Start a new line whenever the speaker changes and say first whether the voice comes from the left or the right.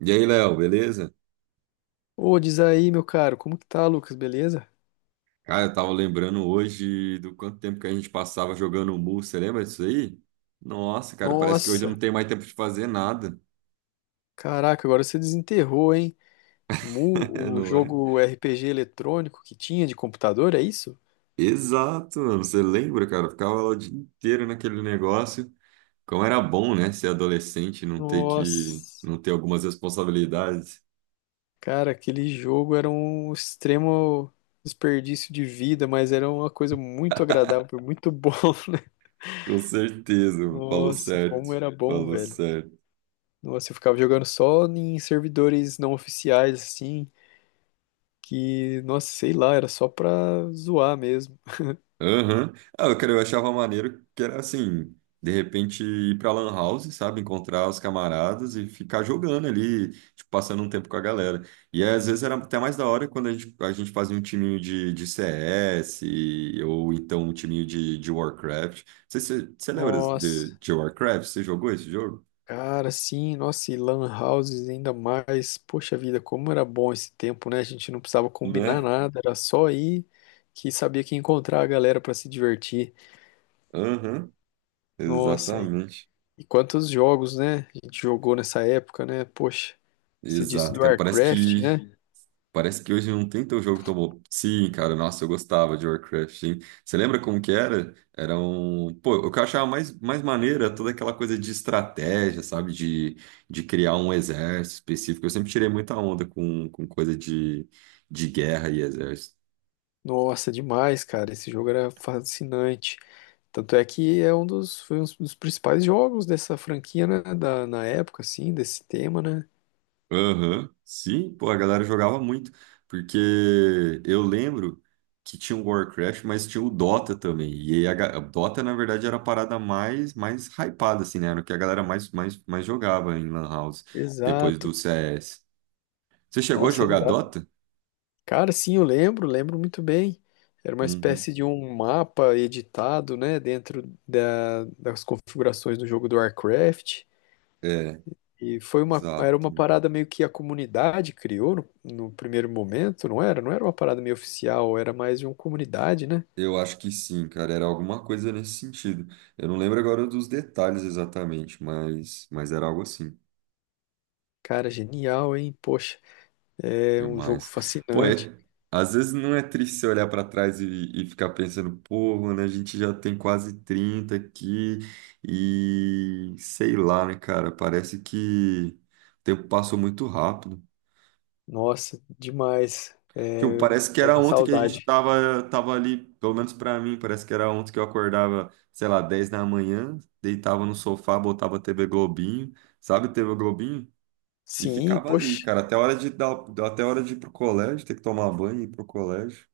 right: E aí, Léo, beleza?
left: Ô, diz aí, meu caro, como que tá, Lucas? Beleza?
right: Cara, eu tava lembrando hoje do quanto tempo que a gente passava jogando Mu, você lembra disso aí? Nossa, cara, parece que hoje eu
left: Nossa,
right: não
left: caraca.
right: tenho mais tempo de fazer nada.
left: Agora você desenterrou, hein?
right: É,
left: O
right: não é?
left: jogo RPG eletrônico que tinha de computador, é isso?
right: Exato, mano, você lembra, cara? Eu ficava lá o dia inteiro naquele negócio. Como era bom, né, ser adolescente, e
left: Nossa,
right: não ter algumas responsabilidades.
left: cara, aquele jogo era um extremo desperdício de vida, mas era uma coisa muito agradável, muito bom, né?
right: Com certeza, mano, falou
left: Nossa,
right: certo,
left: como era bom,
right: falou
left: velho.
right: certo.
left: Nossa, eu ficava jogando só em servidores não oficiais, assim, que, nossa, sei lá, era só pra zoar mesmo.
right: Aham. Ah, eu, cara, eu achava maneiro que era assim, de repente ir pra Lan House, sabe? Encontrar os camaradas e ficar jogando ali, tipo, passando um tempo com a galera. E às vezes era até mais da hora a gente fazia um timinho de CS ou então um timinho de Warcraft. Você lembra de,
left: Nossa.
right: de Warcraft? Você jogou esse jogo?
left: Cara, sim, nossa, e lan houses ainda mais. Poxa vida, como era bom esse tempo, né? A gente não precisava combinar
right: Né?
left: nada, era só ir que sabia que ia encontrar a galera pra se divertir.
right: Aham,
left: Nossa, e,
right: exatamente.
left: quantos jogos, né? A gente jogou nessa época, né? Poxa, você disse
right: Exato,
left: do
right: cara. Parece
left: Warcraft,
right: que
left: né?
right: Parece que hoje não tem teu jogo tão bom. Sim, cara, nossa, eu gostava de Warcraft, sim. Você lembra como que era? Era um... Pô, o que eu achava mais maneiro era toda aquela coisa de estratégia, sabe? De criar um exército específico. Eu sempre tirei muita onda com coisa de guerra e exército.
left: Nossa, demais, cara, esse jogo era fascinante. Tanto é que é um dos, foi um dos principais jogos dessa franquia, né? Na época, assim, desse tema, né?
right: Aham. Sim, pô, a galera jogava muito, porque eu lembro que tinha o Warcraft, mas tinha o Dota também, e aí a Dota, na verdade, era a parada mais hypada, assim, né, era o que a galera mais jogava em Lan House, depois do
left: Exato.
right: CS. Você chegou a
left: Nossa,
right: jogar
left: exato.
right: Dota?
left: Cara, sim, eu lembro muito bem. Era uma
right: Uhum.
left: espécie de um mapa editado, né, dentro das configurações do jogo do Warcraft.
right: É,
left: E era
right: exato.
left: uma parada meio que a comunidade criou no primeiro momento, não era? Não era uma parada meio oficial, era mais de uma comunidade, né?
right: Eu acho que sim, cara, era alguma coisa nesse sentido. Eu não lembro agora dos detalhes exatamente, mas era algo assim.
left: Cara, genial, hein? Poxa, é um jogo
right: Demais. Pô,
left: fascinante.
right: é- Às vezes não é triste você olhar para trás e ficar pensando, pô, mano, a gente já tem quase 30 aqui e sei lá, né, cara? Parece que o tempo passou muito rápido.
left: Nossa, demais.
right: Tipo,
left: É,
right: parece que
left: é
right: era
left: uma
right: ontem que a gente
left: saudade.
right: tava, tava ali, pelo menos para mim, parece que era ontem que eu acordava, sei lá, 10 da manhã, deitava no sofá, botava TV Globinho, sabe, TV Globinho? E
left: Sim,
right: ficava ali,
left: poxa.
right: cara, até a hora de ir pro colégio, ter que tomar banho e ir pro colégio.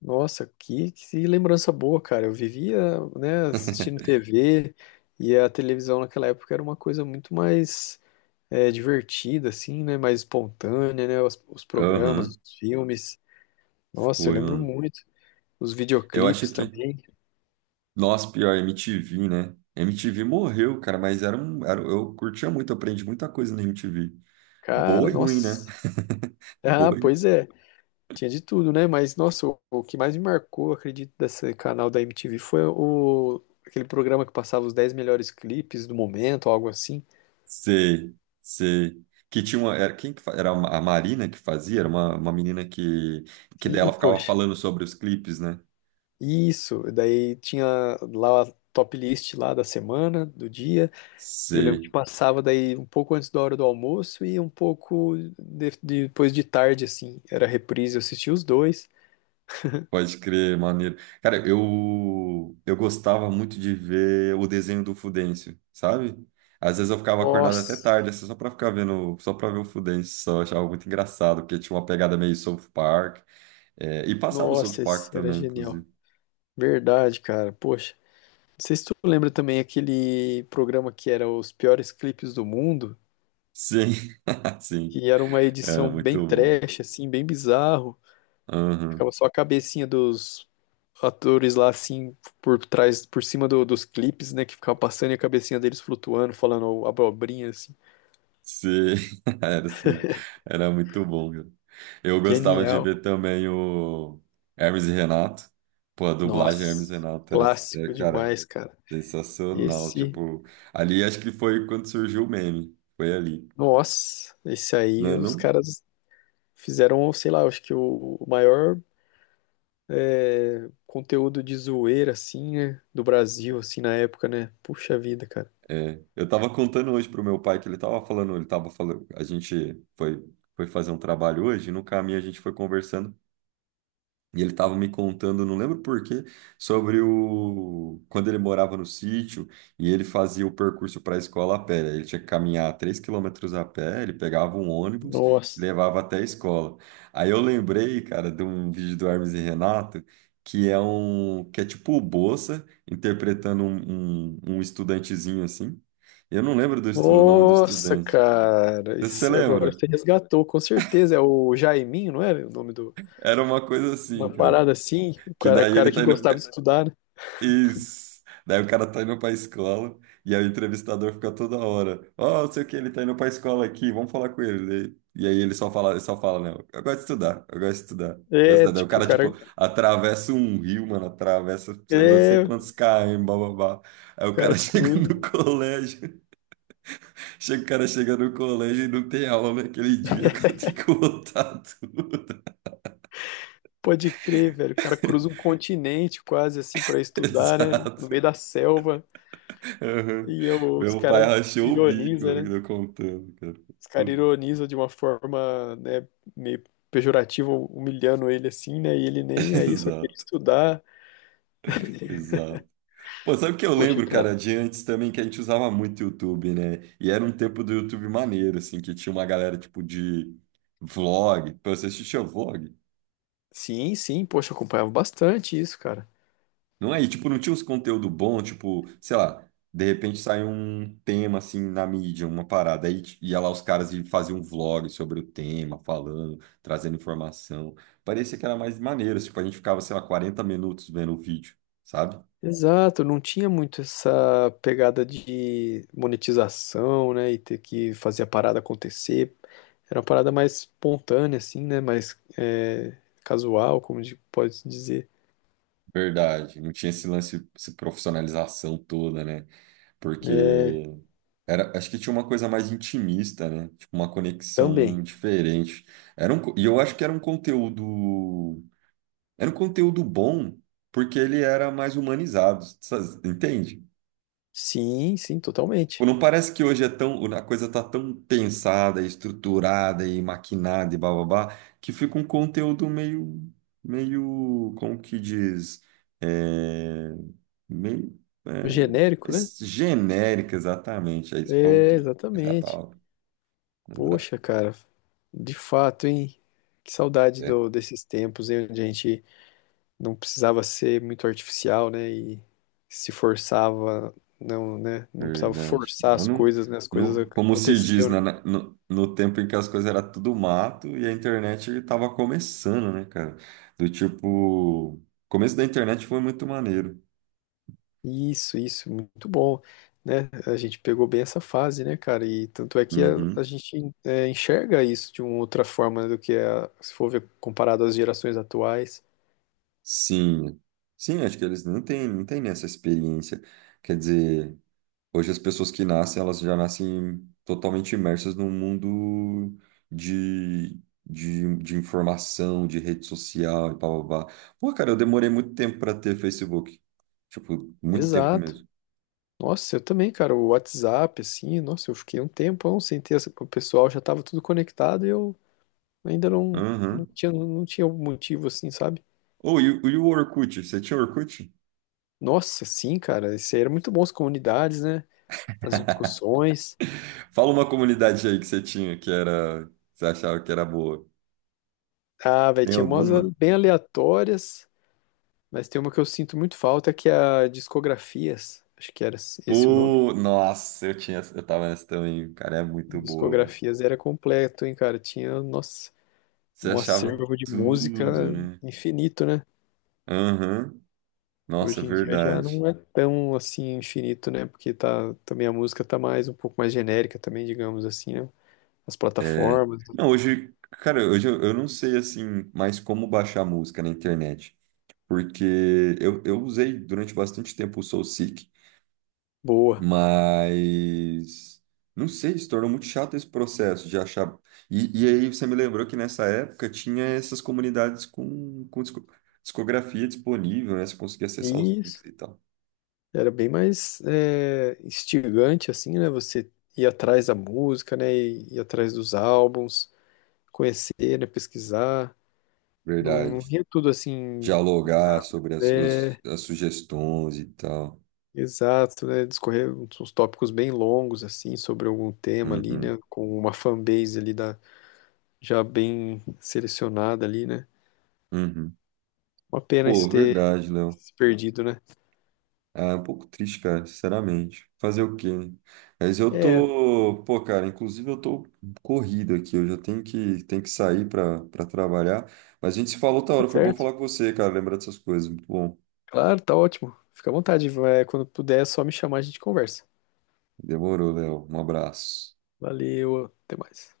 left: Nossa, que lembrança boa, cara. Eu vivia, né, assistindo TV, e a televisão naquela época era uma coisa muito mais divertida, assim, né, mais espontânea, né, os programas,
right: Aham,
left: os filmes. Nossa, eu
right: foi,
left: lembro
right: mano.
left: muito. Os
right: Eu acho
left: videoclipes
right: que.
left: também.
right: Nossa, pior, MTV, né? MTV morreu, cara, mas era um. Era, eu curtia muito, aprendi muita coisa na MTV. Boa
left: Cara,
right: e ruim, né?
left: nossa. Ah,
right: Boa
left: pois
right: e.
left: é. Tinha de tudo, né? Mas, nossa, o que mais me marcou, acredito, desse canal da MTV foi aquele programa que passava os 10 melhores clipes do momento, algo assim.
right: Sei, sei. Que tinha uma. Era, era a Marina que fazia? Era uma menina que. Que
left: E,
right: dela ficava
left: poxa.
right: falando sobre os clipes, né?
left: Isso, daí tinha lá a top list lá da semana, do dia. E eu lembro que
right: Sei.
left: passava daí um pouco antes da hora do almoço e um pouco depois de tarde, assim. Era reprise, eu assistia os dois.
right: Pode crer, maneiro. Cara, eu gostava muito de ver o desenho do Fudêncio, sabe? Às vezes eu ficava acordado até tarde,
left: Nossa,
right: assim, só pra ficar vendo, só pra ver o Fudêncio, só eu achava muito engraçado, porque tinha uma pegada meio South Park, é, e passava o South
left: nossa,
right: Park
left: esse era
right: também,
left: genial.
right: inclusive.
left: Verdade, cara. Poxa, não sei se tu lembra também aquele programa que era os piores clipes do mundo,
right: Sim, sim,
left: que era uma
right: era
left: edição
right: muito
left: bem
right: bom.
left: trash, assim, bem bizarro. Ficava
right: Aham.
left: só a cabecinha dos atores lá, assim, por trás, por cima dos clipes, né? Que ficava passando e a cabecinha deles flutuando, falando abobrinha, assim.
right: Sim, era sim, era muito bom, cara. Eu gostava de
left: Genial.
right: ver também o Hermes e Renato. Pô, a dublagem Hermes
left: Nossa,
right: e Renato era, é,
left: clássico
right: cara,
left: demais, cara.
right: sensacional,
left: Esse,
right: tipo, ali acho que foi quando surgiu o meme, foi ali,
left: Nossa, esse
right: não
left: aí
right: é
left: os
right: não?
left: caras fizeram, sei lá, acho que o maior conteúdo de zoeira, assim, né? Do Brasil, assim, na época, né? Puxa vida, cara.
right: É, eu tava contando hoje pro meu pai que ele tava falando, a gente foi fazer um trabalho hoje, e no caminho a gente foi conversando, e ele estava me contando, não lembro por quê, sobre o quando ele morava no sítio e ele fazia o percurso para a escola a pé. Ele tinha que caminhar 3 quilômetros a pé, ele pegava um ônibus que
left: Nossa.
right: levava até a escola. Aí eu lembrei, cara, de um vídeo do Hermes e Renato, que é um que é tipo o Bossa interpretando um estudantezinho assim. Eu não lembro do o nome do
left: Nossa,
right: estudante.
left: cara,
right: Você
left: isso agora
right: lembra?
left: você resgatou, com certeza. É o Jaiminho, não era o nome do.
right: Era uma coisa
left: Uma
right: assim, cara.
left: parada assim, o
right: Que
left: cara, o
right: daí ele
left: cara que
right: tá indo.
left: gostava de estudar, né?
right: Isso. Daí o cara tá indo pra escola e aí o entrevistador fica toda hora. Ó, não sei o que, ele tá indo pra escola aqui, vamos falar com ele. E aí ele só fala, não, eu gosto de estudar, eu gosto de estudar. Eu gosto de
left: É,
right: estudar." Daí o
left: tipo, o
right: cara,
left: cara.
right: tipo, atravessa um rio, mano, atravessa, anda sei
left: É,
right: quantos
left: o
right: km, bababá. Aí o
left: cara
right: cara chega
left: cruza.
right: no colégio, o cara chega no colégio e não tem aula naquele dia, o cara tem que voltar tudo.
left: Pode crer, velho. O cara cruza um continente quase assim pra estudar, né? No meio
right: Exato.
left: da selva.
right: Aham.
left: Os
right: Meu pai
left: caras
right: rachou o bico,
left: ironizam, né?
right: eu contando, cara.
left: Os caras
right: Tudo.
left: ironizam de uma forma, né, meio pejorativa, humilhando ele assim, né? E ele nem aí, só queria
right: Exato,
left: estudar.
right: exato. Pô, sabe o que eu
left: Poxa,
right: lembro, cara,
left: cara.
right: de antes também que a gente usava muito YouTube, né? E era um tempo do YouTube maneiro, assim, que tinha uma galera tipo de vlog. Pô, você assistia vlog?
left: Sim, sim, poxa, eu acompanhava bastante isso, cara.
right: Não é? E, tipo, não tinha uns conteúdo bom, tipo, sei lá, de repente sai um tema, assim, na mídia, uma parada, ia lá os caras e faziam um vlog sobre o tema, falando, trazendo informação. Parecia que era mais maneiro, tipo, a gente ficava, sei lá, 40 minutos vendo o vídeo, sabe?
left: Exato, não tinha muito essa pegada de monetização, né, e ter que fazer a parada acontecer. Era uma parada mais espontânea, assim, né, mais casual, como pode-se dizer.
right: Verdade, não tinha esse lance, essa profissionalização toda, né? Porque
left: É,
right: era, acho que tinha uma coisa mais intimista, né? Tipo, uma
left: também.
right: conexão diferente. E eu acho que era um conteúdo bom porque ele era mais humanizado, sabe? Entende?
left: Sim, sim,
right: Tipo,
left: totalmente.
right: não parece que hoje é tão, a coisa tá tão pensada, estruturada e maquinada e bababá, que fica um conteúdo meio, como que diz, é, meio,
left: O
right: é,
left: genérico, né?
right: genérico, exatamente. Aí você falou
left: É,
right: tudo, essa é a
left: exatamente.
right: palavra.
left: Poxa,
right: Exato.
left: cara, de fato, hein? Que saudade
right: É.
left: desses tempos, hein, onde a gente não precisava ser muito artificial, né? E se forçava, não, né? Não precisava
right: Verdade.
left: forçar
right: Lá
left: as
right: no,
left: coisas, né? As coisas
right: no, como se diz,
left: aconteciam,
right: né,
left: né?
right: no tempo em que as coisas eram tudo mato e a internet estava começando, né, cara? Do tipo, o começo da internet foi muito maneiro.
left: Isso, muito bom, né? A gente pegou bem essa fase, né, cara? E tanto é que a
right: Uhum.
left: gente enxerga isso de uma outra forma, né, do que se for ver comparado às gerações atuais.
right: Sim. Sim, acho que eles não têm essa experiência. Quer dizer. Hoje as pessoas que nascem, elas já nascem totalmente imersas num mundo de, de informação, de rede social e blá blá blá. Pô, cara, eu demorei muito tempo para ter Facebook. Tipo, muito tempo
left: Exato.
right: mesmo.
left: Nossa, eu também, cara, o WhatsApp, assim, nossa, eu fiquei um tempão sem ter essa, o pessoal já tava tudo conectado e eu ainda não, não
right: Aham.
left: tinha, não tinha um motivo, assim, sabe?
right: Ô, e o Orkut? Você tinha Orkut?
left: Nossa, sim, cara. Isso aí era muito bom, as comunidades, né? As discussões.
right: Fala uma comunidade aí que você tinha que era, que você achava que era boa.
left: Ah, velho,
right: Tem
left: tinha umas
right: alguma?
left: bem aleatórias, mas tem uma que eu sinto muito falta, que é a Discografias. Acho que era esse o nome.
right: Pô, nossa, eu tava nessa também. Cara, é muito boa, né?
left: Discografias era completo, hein, cara? Tinha, nossa,
right: Você
left: um
right: achava
left: acervo de
right: tudo,
left: música
right: né?
left: infinito, né?
right: Aham. Nossa,
left: Hoje em dia já
right: verdade.
left: não é tão assim infinito, né? Porque tá, também a música tá mais um pouco mais genérica também, digamos assim, né? As
right: É.
left: plataformas.
right: Não, hoje, cara, hoje eu não sei assim mais como baixar música na internet, porque eu usei durante bastante tempo o SoulSeek,
left: Boa.
right: mas não sei, se tornou muito chato esse processo de achar. E aí você me lembrou que nessa época tinha essas comunidades com discografia disponível, né? Você conseguia acessar os links
left: Isso.
right: e tal.
left: Era bem mais instigante, assim, né? Você ir atrás da música, né? E ir atrás dos álbuns, conhecer, né? Pesquisar. Não, não
right: Verdade.
left: via tudo assim,
right: Dialogar sobre as,
left: é,
right: as sugestões e tal.
left: exato, né? Discorrer uns tópicos bem longos, assim, sobre algum tema ali,
right: Uhum,
left: né? Com uma fanbase ali já bem selecionada ali, né?
right: uhum.
left: Uma pena
right: Pô,
left: isso ter
right: verdade, Léo.
left: se perdido, né?
right: Ah, é um pouco triste, cara, sinceramente. Fazer o quê, né? Mas eu
left: É,
right: tô, pô, cara, inclusive eu tô corrido aqui, eu já tenho que sair pra trabalhar. Mas a gente se falou outra
left: tá
right: hora, foi bom
left: certo.
right: falar com você, cara, lembrar dessas coisas. Muito bom.
left: Claro, tá ótimo. Fica à vontade. Vai, quando puder, é só me chamar, a gente conversa.
right: Demorou, Léo. Um abraço.
left: Valeu, até mais.